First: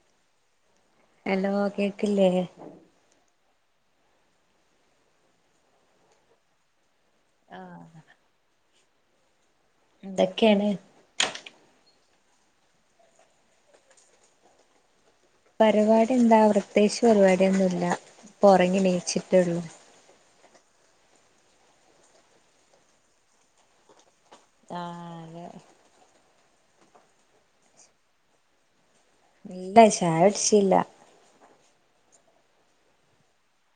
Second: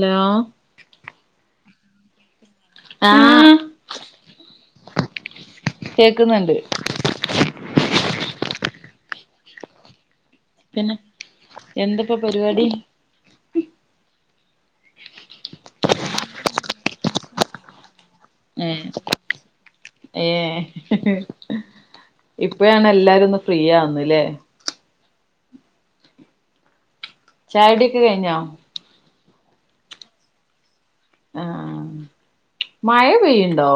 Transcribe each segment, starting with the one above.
Hello. Hello കേക്കില്ലേ? ആ കേക്കുന്നുണ്ട്. ആ എന്തൊക്കെണ്? ഇപ്പൊ പരിപാടി. പരിപാടി എന്താ, പ്രത്യേകിച്ച് പരിപാടിയൊന്നുല്ല. ഇപ്പൊ ഉറങ്ങി നീചിട്ടൊള്ളു. ഇപ്പോഴാണ് എല്ലാരും ഒന്ന് ഫ്രീയാവുന്നല്ലേ? ആ ല്ലെ. ചായകുടിയൊക്കെ കഴിഞ്ഞോ? ഇല്ല, ചായ കുടിച്ചീല. ആ, മഴ പെയ്യുണ്ടോ?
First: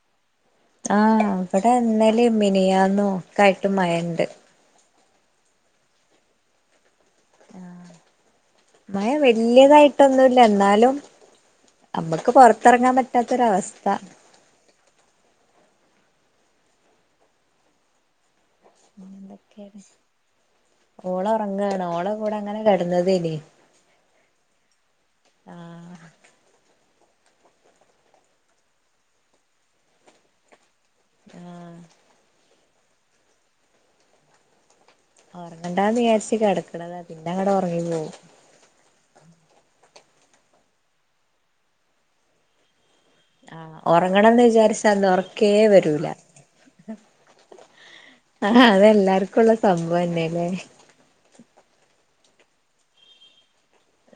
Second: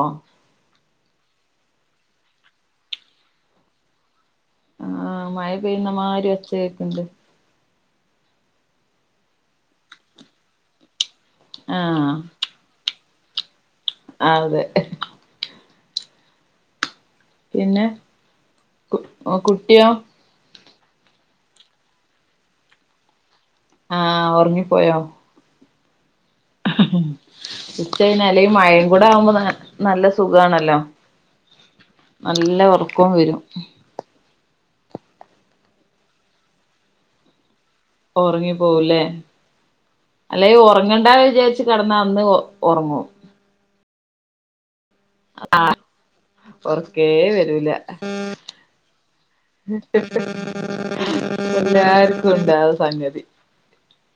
ആഹ് ഇവിടെ ഇന്നലിം മിനിയാന്നും ഒക്കെ ആയിട്ട് മഴണ്ട്. ആ മഴ പെയ്യുന്നമാരി ഒച്ച കേക്ക്ണ്ട്. മഴ വല്യതായിട്ടൊന്നുല്ല, ന്നാലും- നമ്മക് പൊറത്തെറങ്ങാൻ പറ്റാത്തൊരവസ്ഥ. ആതെ. പിന്നെ [unintelligible] കുട്ടിയോ? ഓളൊറങ്ങാണ്. ഓളെ കൂടെ അങ്ങനെ കേട്ന്നതേയ്നി. ആ ഉറങ്ങിപ്പോയോ? ആഹ് [unintelligible] അല്ലെങ്കി മയേം കൂടെ ആവുമ്പൊ ന നല്ല സുഖാണല്ലോ. ആ [unintelligible] ക്കോം വരും. ഉറങ്ങേണ്ടന്ന് വിചാരിച്ച് കിടക്കണത്. പിന്നെങ്ങണ്ട് ഓറങ്ങും. ഒറങ്ങി പോവുംല്ലേ. അല്ലെങ്കി ഉറങ്ങണ്ട വിചാരിച്ചു കിടന്നാ അന്ന് ഒ ഒറങ്ങും. ആ, ഉറങ്ങണംന്ന് വിചാരിച്ച് [inaudible] [unintelligible] ന്ന് ഉറക്കേ വരൂല. ഉറക്കേ വരൂല ആ ആ അതെല്ലർക്കും [inaudible] [unintelligible] എല്ലാർക്കും ഉണ്ടാവും സംഗതി.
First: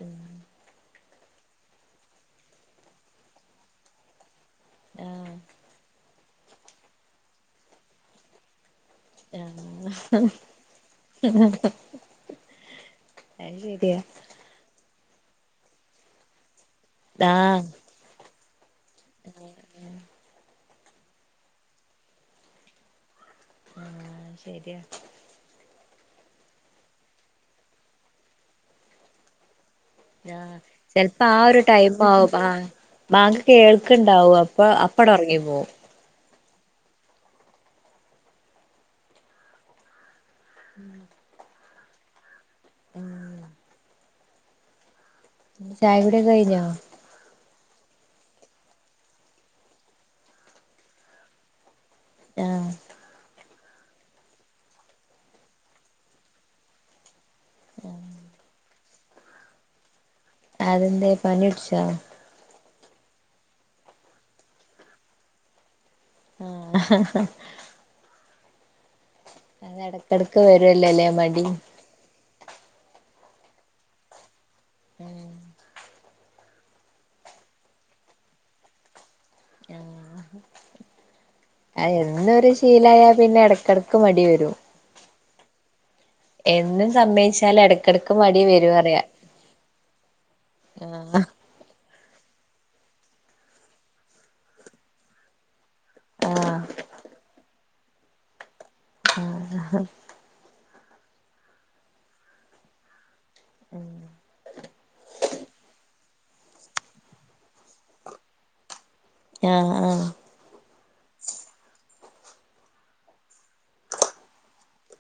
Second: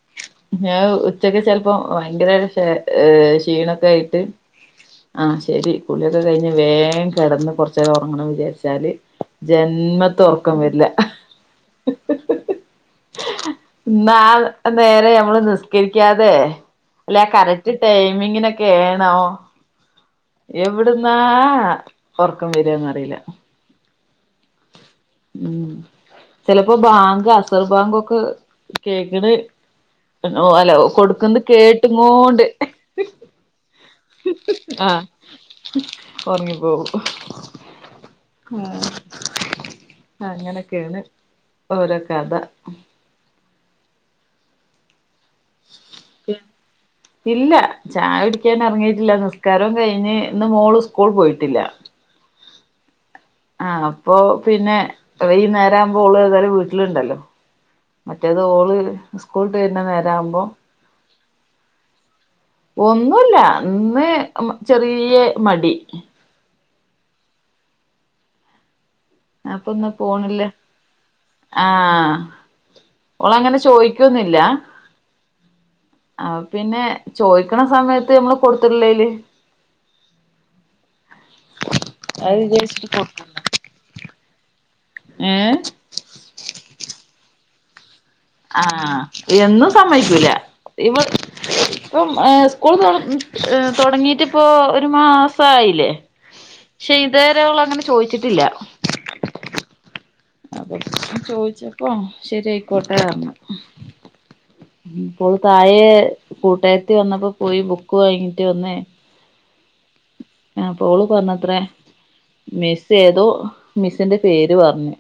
ഉം [unintelligible] [unintelligible] ഉച്ചക്ക് ചെലപ്പോ ഭയങ്കര എ ക്ഷീണൊക്കെ ആയിട്ട്- ആ ആഹ് ശരി. കുളിയൊക്കെ കഴിഞ്ഞ് വേം കിടന്ന് കൊറച്ചേരം ഉറങ്ങണം വിചാരിച്ചാല്- [unintelligible] [unintelligible] ഒറക്കം വെര്ല അത് ശരിയാ [unintelligible] നേരെ നമ്മള് നിസ്കരിക്കാതെ, ല്ലെ ആ ആഹ് കറക്റ്റ് ടൈമിങ്ങിനൊക്കെ, എ ഏണോ,? എവിടുന്നാ ഒറക്കം വെരാന്ന് അറീല. ആ ശരിയാ [inaudible] ഉം, ചിലപ്പോ ബാങ്ക്, അസർ ബാങ്കോക്കെ കേക്കണ് [inaudible] ഓ ആഹ് ഹലോ ചെലപ്പോ ആ കൊടുക്കുന്ന് ഒരു ടൈം ആവും കേട്ടിങ്ങോണ്ട്- ആഹ് ബാങ്ക് കേൾക്ക്ണ്ടാവും അപ്പൊ [unintelligible] ആ അപ്പട് ഒറങ്ങി പോവും ഉറങ്ങിപ്പോകും [unintelligible] ആ, അങ്ങനൊക്കെണ്. ഓരോ കഥ. ഉം. [unintelligible] ചായ കുടി ഒക്കെ കഴിഞ്ഞോ? ഇല്ല ചായ കുടിക്കാൻ എറങ്ങീട്ടില്ല. നിസ്കാരവും കയിഞ്ഞ്, ന്ന് മോൾ സ്കൂൾ പോയിട്ടില്ല. ആ [unintelligible] ആ അപ്പൊ പിന്നെ, ഈ നേരാവുമ്പോ ഓള് ഏതായാലും വീട്ടില്ണ്ടല്ലോ. മറ്റേത് ഓള് സ്കൂൾ വിട്ട് വെർന നേരത്ത് [inaudible] അതെന്തേ? പനി പിടിച്ചാ? ഒന്നുമല്ല അന്ന് ചെറിയ മടി ഹ ഹ അപ്പൊ ഒന്നും എടക്കെടക്ക് പോണില്ല വരുവല്ലോല്ലേ മടി ആഹ ഓള അങ്ങനെ ചോദിക്കന്നില്ല ഉം [unintelligible] ആ പിന്നെ ചോദിക്കണ സമയത്ത് നമ്മള് കൊടുത്തിട്ടില്ലല് അ എന്ന അത് ഒരു വിചാരിച്ചിട്ട് ശീലയാ പിന്നെ ഇടക്കിടക്ക് മടി വരും. ഏ എന്നും സമ്മയച്ചാല എട ആഹ എന്നും സമ്മക്കൂല ഇവ ആഹ് [unintelligible] ഇപ്പം സ്കൂൾ തുടങ്ങിയിട്ടിപ്പോൾ ഒരു മാസയില്ലേ ആഹ് പക്ഷെ ഇതവര അവള അങ്ങനെ ചോയിച്ചിട്ടില്ല. ആഹ [unintelligible] അപ്പൊ ചോദിച്ചപ്പോ ശരി ആയിക്കോട്ടെ പറഞ്ഞു. ഉം ഇപ്പോൾ താഴെ കൂട്ടായത്തി വന്നപ്പോ പോയി ബുക്ക് വാങ്ങിട്ട് വന്നേ ആഹ് ആ ആ പോള് പറഞ്ഞത്രേ മിസ് ഏതോ മിസ്സിന്റെ പേര് പറഞ്ഞു.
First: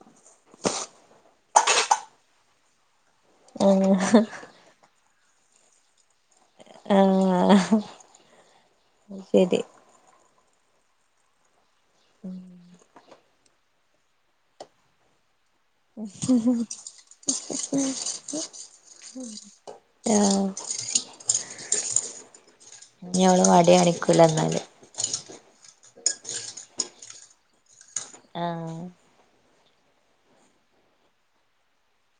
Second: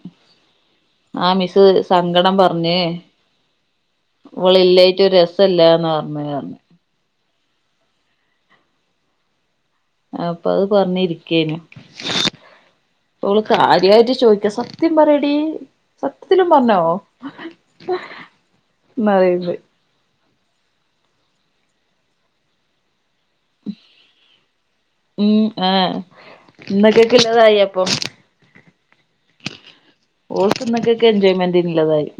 ആഹ മിസ്സ് സങ്കടം പറഞ്ഞേ അവള ഇല്ലായിറ്റ് രസല്ലന്ന പറഞ്ഞ ആഹ് ആഹ് ശരി അപ്പൊ അത് പറഞ്ഞ ഇരിക്കേന അവള് കാര്യമായിട്ട് ചോദിക്ക സത്യം പറയടി സത്യത്തിലും പറഞ്ഞോ [unintelligible] ആ വാടയാണിക്കൂല എന്നാല് ഉം ആഹ ഇന്നൊക്കെക്കള്ളതായി അപ്പൊ ആഹ് ഓൾക്കിന്നക്കകുള്ള എൻജോയ്മെൻഡിനുള്ളതായി.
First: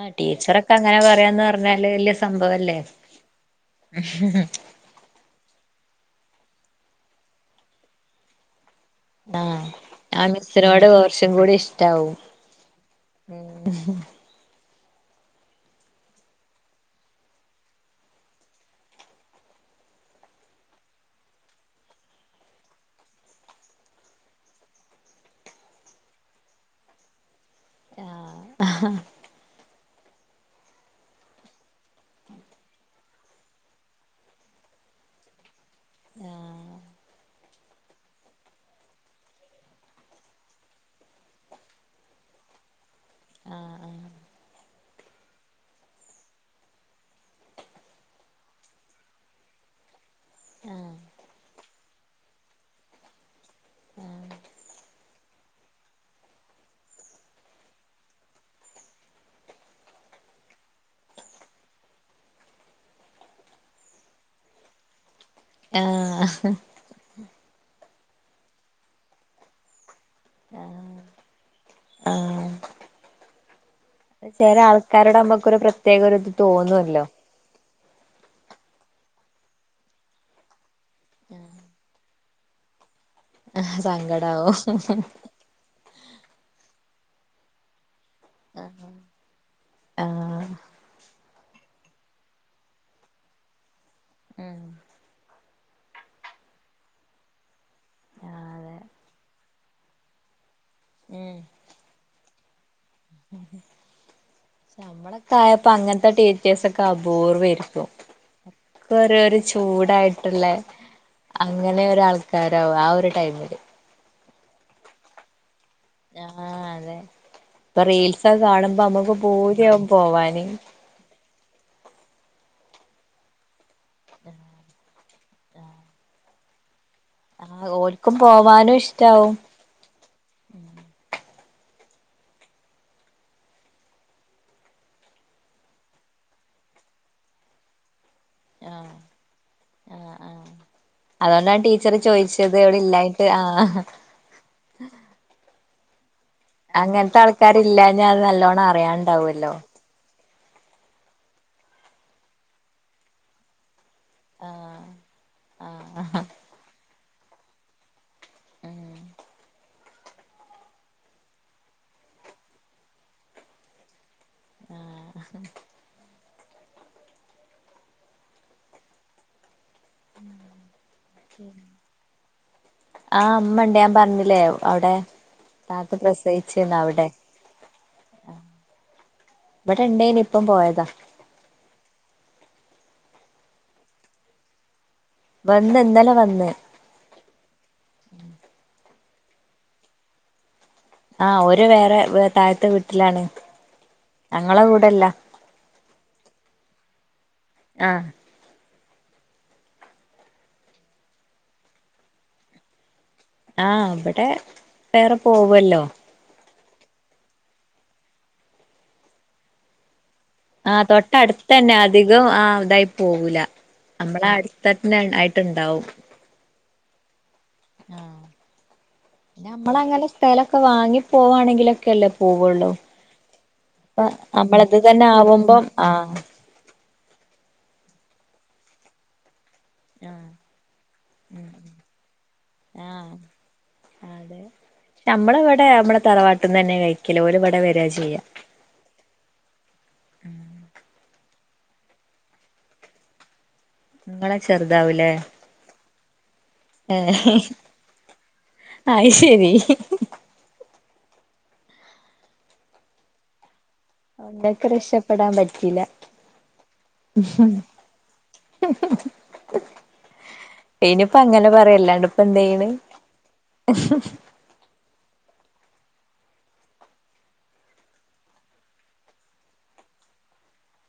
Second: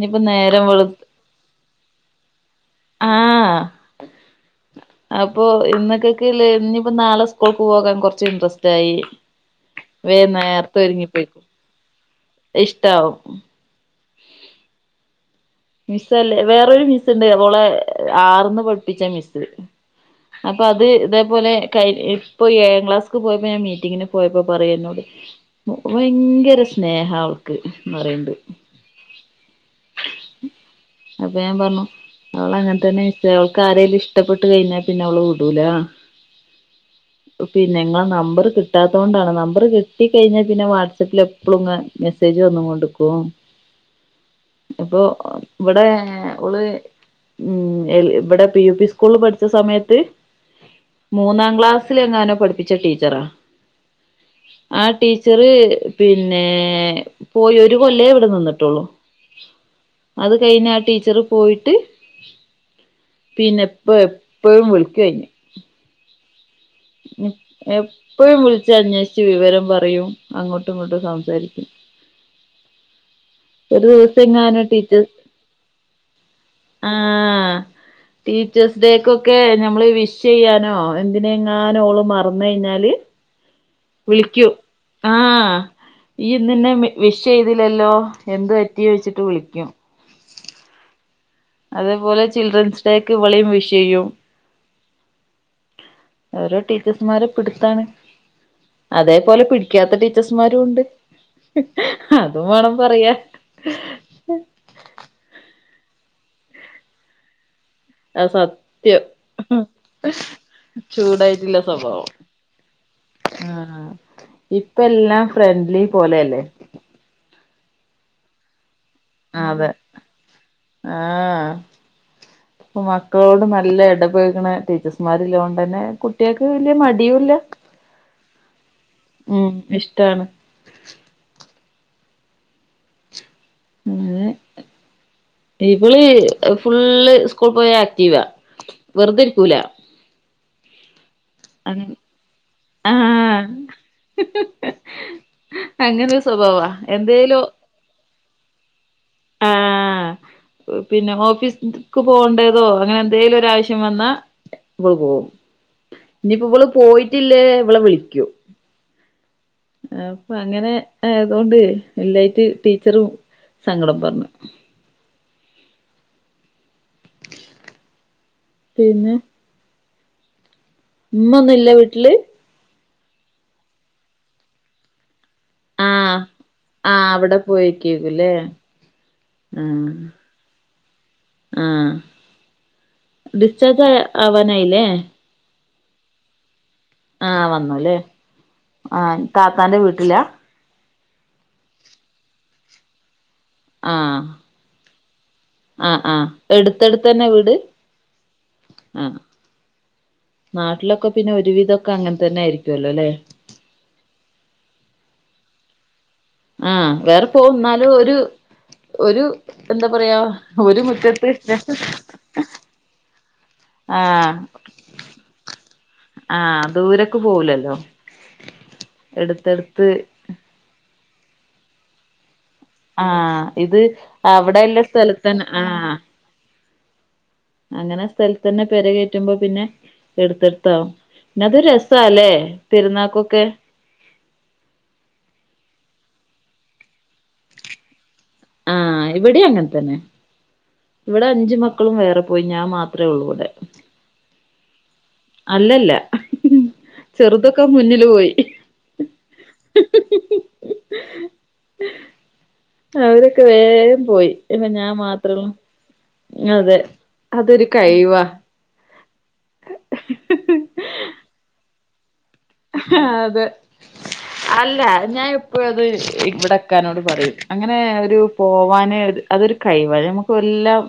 ആ ടീച്ചറൊക്കെ അങ്ങനെ പറയാന്ന് പറഞ്ഞാല് വല്യ സംഭവല്ലേ? ആഹ് ഉ ഇന്നക്കൊക്ക ഇനിയിപ്പോ നാളെ സ്കൂൾക്ക് പോകാൻ കുറച്ച് ഇൻടറസ്റ്റ് യി ആഹ് വേ ആ നേരത്തെ മിസ്സിനോട് ഒരുങ്ങി പോയി കൊറച്ചും കൂടി ഇഷ്ടാവും ഉം മിസലേ വേറരു മിസ്സുണ്ട് ഓളെ ആർന്ന് പഠിപ്പിച്ച മിസ്സ് അപ്പൊ അത് ഇതേപോലെ ക ഇപ്പൊ ഏഴാം ക്ലാസ്ക് പോയപ്പോ ഞാൻ മീറ്റിങ്ങിന് പോയപ്പോ പറയും എന്നോട് ഭയങ്കര സ്നേഹം അവൾക്ക് എന്ന് പറയണ്ട് ആഹ് ഉ അപ്പൊ ഞാൻ പറഞ്ഞു അവളങ്ങനെ തന്നെ മിസ്സെ അവൾക്ക് ആരേലും ഇഷ്ടപ്പെട്ട് കഴിഞ്ഞാൽ പിന്നെ അവള് വിടൂല ആഹ പിന്നെങ്ങളെ നമ്പർ കിട്ടാത്തത കൊണ്ടാണ് നമ്പർ കിട്ട കഴിഞ്ഞാൽ പിന്നെ വാട്സആപ്പിൽ എപ്പോഴും മെസ്സേ ന്നും കൊണ്ട്ക്കും ആഹ് ഇപ്പൊ ഇവിടെ ഓള് ഉം ഇവിടെ പി യു പി സ്കൂള പഠിച്ച സമയത്ത് ആഹ് മൂന്നാം ക്ലാസ്സിലങ്ങാനോ പഠിപ്പിച്ച ടീച്ചറാ ആ ടീ ചെറിയ പിന്നെ പോയി ഒരു കൊല്ലേ ഇവിടെ നിന്നിട്ടുള്ളൂ. അത് കഴിഞ്ഞ ആ ടീച്ചറ് പോയിട്ട് പിന്നെപ്പ എപ്പഴും വിളിക്കയിൻ ആഹ എപ്പഴും വിളിച്ച അന്വേഷിച്ച് വിവരം പറയും അങ്ങോട്ടും ഇങ്ങോട്ടും സംസാരിക്കും ആഹ് ഒരു ദിവസം ചെല എങ്ങാനോ ടീച്ചേസ് ആൾക്കാരോട് നമ്മക്കൊരു പ്രത്യേക ഒരു ഇത് ആ തോന്നുവല്ലോ ടീച്ചേഴസ് ഡേക്കൊക്കെ നമ്മള് വിഷ് ചെയ്യാനോ എന്തിനെങ്ങാനോ ഓള് മറന്നഴിഞ്ഞാ ൽ വിളിക്കൂ ആ സങ്കടാവും ഈ ഇന്നെന്നെ വിഷ് ചെയ്തില്ലല്ലോ എന്ത് പറ്റി ചോയിച്ചിട്ട് വിളിക്കും ആഹ് അതേപോലെ ചിൽഡ്രൻസ് ഡേക്ക് ഇവളയും വിഷ് ചെയ്യും ഉം ഓരോ ടീച്ചേഴ്സ്മാരെ പിടുത്താണ് ഉം അതേപോലെ പിടിക്കാത്ത ടീച്ചേർസ്മാരും ഉണ്ട് അതും വേണം പറയാൻ നമ്മളൊക്കെ ആയപ്പോ അങ്ങനത്തെ ടീച്ചേഴ്സൊക്കെ അപൂർവായിരുന്നു അത് സത്യം ഒക്കൊരു ഒരു ചൂടായിട്ടുള്ള ചൂടായിട്ടില്ല അങ്ങനൊരു സ്വഭാവം ആൾക്കാര ആ ഒരു ടൈമില് ആഹ് ഇപ്പ എല്ലാം ഫ്രണ്ട്ലി പോലെയല്ലേ ആഹ് അതെ ഇപ്പൊ റീൽസൊക്കെ കാണുമ്പോ നമ്മുക്ക് അതെ പൂതിയാവും പോവാന് ആഹ് ഇപ്പൊ മക്കളോട് നല്ല ഇടപഴുകണ ടീച്ചേഴസ്മാര് ഉള്ളോണ്ട് തന്നെ കുട്ടികൾക്ക് വലിയ മ ടിയുല്ല ആഹ് ഓൽക്കും പോവാനും ഇഷ്ടാവും ഉം ഇഷ്ടാണ് ഇവള് ഫുള് സ്കൂൾ പോയ ആക്റ്റീവാ ആഹ് വെറുതെരിക്കൂല ആഹ് ആഹ് അതുകൊണ്ടാണ് ടീച്ചർ ചോദിച്ചത് ഇവിടെ ആ ഇല്ലായിട്ട് ആഹ് അങ്ങനെ അങ്ങനത്തെ ആൾക്കാരില്ലാഞ്ഞ അത് നല്ലോണം അറിയാനിണ്ടാവല്ലോ ആഹ് പിന്നെ ഓഫീസിക്ക് പോകേണ്ടേതോ അങ്ങനെ എന്തേലും ഒരാവശ്യം വന്നാ ആഹ് ഇവള് പോകും ആഹ് ഇനിപ്പോ ഇവള് പോയിട്ടില്ലേ ഇവള വിളിക്കൂ ഉം അപ്പ അങ്ങനെയായതുകൊണ്ട് ഇല്ലാഞ്ഞിട്ട് ടീച്ചറും സങ്കടം പറഞ്ഞു ആഹ പിന്നെ ഉം ഉമ്മ ഒന്നും ഇല്ലേ വീട്ടില് ആഹ് അമ്മയൊണ്ട് ഞാൻ പറഞ്ഞില്ലേ അവിടെ താത്ത ആഹ് പ്രസയിച്ചെന്ന് അവിടെ ആഹ് പോയേക്കേക്കുല്ലേ ഇവിടെ ആഹ് ഉണ്ടായിനു ഇപ്പം പോയതാ ആഹ് ഡിസ്ചാർജ് ആവാനായില്ലേ വന്ന് ഇന്നലെ വന്ന് ആഹ് വന്നൂലേ ആഹ് താത്താന്റെ വീട്ടിലാ ആഹ് ഓര് വേറെ താഴത്തെ വീട്ടിലാണ് ആഹ് ഞങ്ങളെ കൂടെല്ല ആഹ് ആഹ് അടുത്തെടുത്തന്നെ വീട് ആ ആഹ് നാട്ടിലൊക്കെ പിന്നെ ഒരുവിധൊക്കെ അങ്ങനെ തന്നെയായിരിക്കുവല്ലോ അല്ലെ ആഹ് ഇവിടെ വേറെ പോവൊല്ലോ ആഹ് വേറെ പോ എന്നാലും ഒരു ഒരു എന്താ പറയാ ഒരു ആഹ് മുറ്റത്ത് തൊട്ടടത്തന്നെ അധികം ആ ഇതായി പോവൂല നമ്മെളേ ആഹ് അടുത്തന്നെ ആയിട്ടൊണ്ടാവും ആഹ് ദൂരക്ക് പോവൂലല്ലോ ആഹ് പിന്നെ എടുത്തെടുത്ത് നമ്മളങ്ങനെ സ്ഥലൊക്കെ വാങ്ങി പോവാണെങ്കിലൊക്കെല്ലേ പോ ആഹ് ഇത് നമ്മളത് അവിടെയൊള്ള തന്നെ സ്ഥലത്തന്നെ ആവുമ്പം ആ ആഹ് അങ്ങനെ സ്ഥലത്തന്നെ പെരകേറ്റുമ്പോ പിന്നെ ആ എടുത്തെടുത്താവും പിന്ന അത് രസാല്ലേ ആ പെരുന്നാക്കൊക്കെ അതെ നമ്മള് ഇവിടെ നമ്മെടെ തറവാട്ടിന്ന് തന്നെ കഴിക്കല് ഓര് ഇവിടെ വരാ ചെയ്യാ ആഹ് ഇവിടെയും അങ്ങനെ തന്നെ ഇവിടെ അഞ്ചു മക്കളും വേറെ പോയി ഞാൻ മാത്രമേ ഉള്ളൂവിടെ നിങ്ങളെ ചെറുതാവൂലേ അല്ലല്ല ആഹ് ചെറുതൊക്കെ മുന്നില് പോയി അയ്ശെരി അവരൊക്കെ വേ രെയും പോയി ഇങ്ങക്ക് പിന്നെ ഞാൻ രക്ഷപ്പെടാൻ മാത്രേയുള്ളൂ. പറ്റില്ല അതെ അതൊരു കൈവാ. ഇനിയിപ്പ അങ്ങനെ പറയല്ലാണ്ടും അതെ. അല്ല ഞാ അത് ഇവിടെ ഇക്കനോട് പറയും. അങ്ങനൊരു പോവാന് രു അതൊരു കഴ്‌വ ഞമ്മെക്ക് എല്ലാം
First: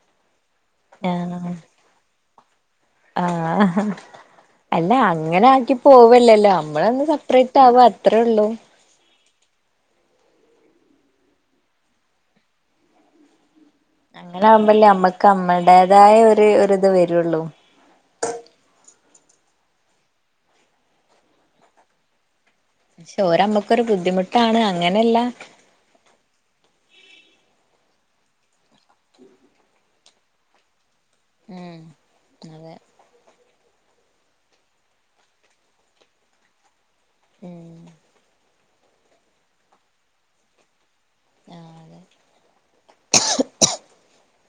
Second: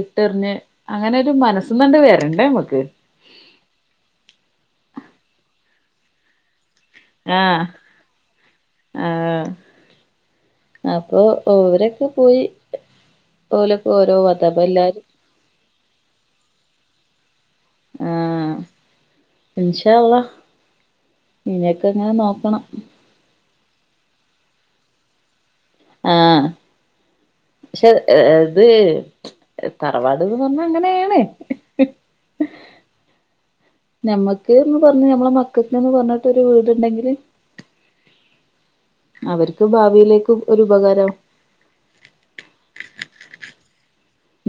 ഇട്ടെറിഞ്ഞ് അങ്ങനൊരു ആഹ് മനസ്സന്നണ്ട് വരണ്ടേ നമ്മക്ക്. ഇങ്ങനെയാക്കി പോവല്ലല്ലോ. നമ്മളൊന്ന് ആഹ് സപ്പറേറ്റാവാ അത്രേള്ളൂ. ആഹ് അപ്പൊ ഓവരൊക്കെ പോയി ഓലെക്കെ ഒരോ പത്ത അപ്പോ എല്ലാരും അതായ ഒര് ഒരിത് വെരുവൊള്ളൂ. ആഹ് ഇൻഷ അള്ളാ നിനെക്കെ അങ്ങനെ നോക്കണം. പക്ഷെ ഒരമ്മക്കൊരു ബുദ്ധിമുട്ടാണ് അങ്ങനെല്ല. ആഹ് പക്ഷെ ഇത് തറവാട്ന്ന് പറഞ്ഞായിങ്ങെനെയാണ്. ഉം അതെ ഞമ്മക്ക് എന്ന് പറഞ്ഞ് നമ്മെളെ മക്കക്കെന്ന് പറഞ്ഞിട്ടൊരു വീടുണ്ടെങ്കിൽ. ഉം അവർക്ക് ഭാവിയിലേക്കും ഒരു ഉപകാരം ആഹ് അതെ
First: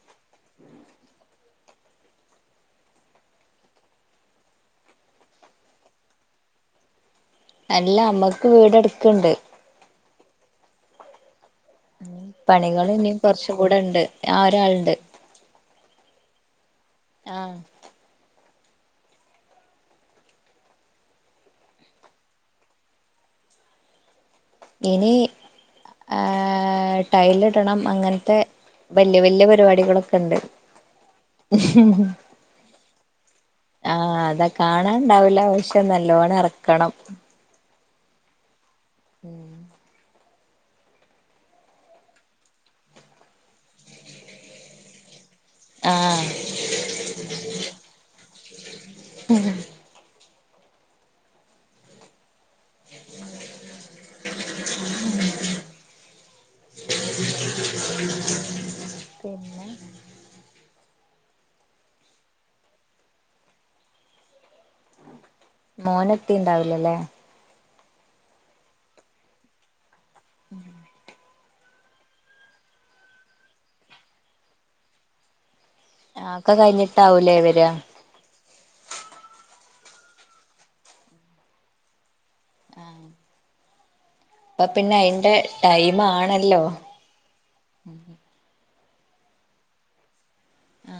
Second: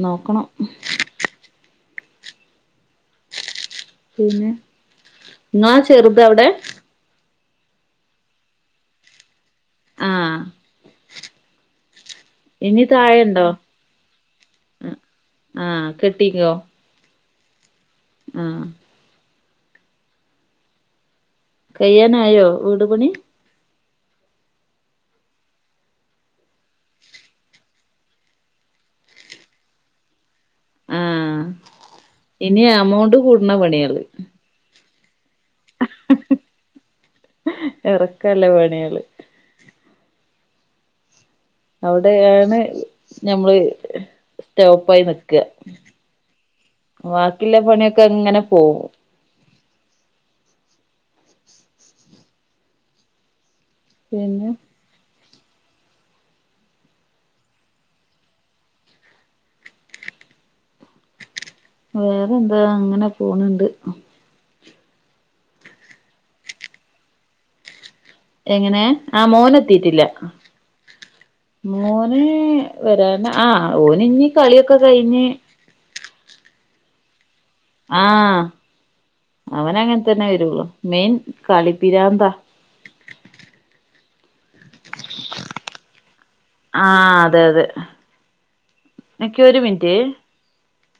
നോക്കണം പിന്നെ ങ്ങാളാ ചെറുത്ത് എവിടെ? അല്ലമ്മക്ക് വീട് അടുത്തുണ്ട്. ആാാ ഇനി പണികളിനി താഴെണ്ടോ കൊറച്ചുക്കൂടെയൊണ്ട്. ആ ഒരാളൊണ്ട്. കിട്ടിക്കോ ആ ആ കയ്യാനായോ വീട് പണി. ഇനി ഏ ടൈല് ഇടണം അങ്ങനത്തെ വല്യ വല്യ പരിപാടികളൊക്കെ ഉണ്ട്. ആ, ഇനി എമൗണ്ട് കൂടുന്ന പണിയാൾ അങ്ങനെ ഉണ്ടാവൂല്ല പക്ഷേ നല്ലോണം ഇറക്കണം. ക്കൊ പണിയാ അവിടെയാണ് ഞമ്മള് സ്റ്റോപ്പായി നിക്ക ക്കാ ആഹ് ബാക്കിയുള്ള പണിയൊക്കെ ഇങ്ങനെ പോകും ഉം പിന്നെ പിന്നെ വേറെ എന്താ അങ്ങനെ പോണ്ണ്ട്‌ മോനത്തി ഉണ്ടാവിലല്ലേ? എങ്ങനെ ആ മോനെത്തീട്ടില്ല. ഉം മോന് വരാന്, ആ ഓന് ഇനി കളിയൊക്കെ കഴിഞ്ഞ് ആ ഒക്കെ കഴിഞ്ഞിട്ടാവൂലേ വരിക ആ, അവന് അങ്ങനെ തന്നെ വരുള്ളു, മെയിൻ കളിപിരാന്താ. ആ അപ്പൊ പിന്നെ അയിന്റെ ടൈം ആണല്ലോ നിക്കെ ഒരു മിനിറ്റ് ആ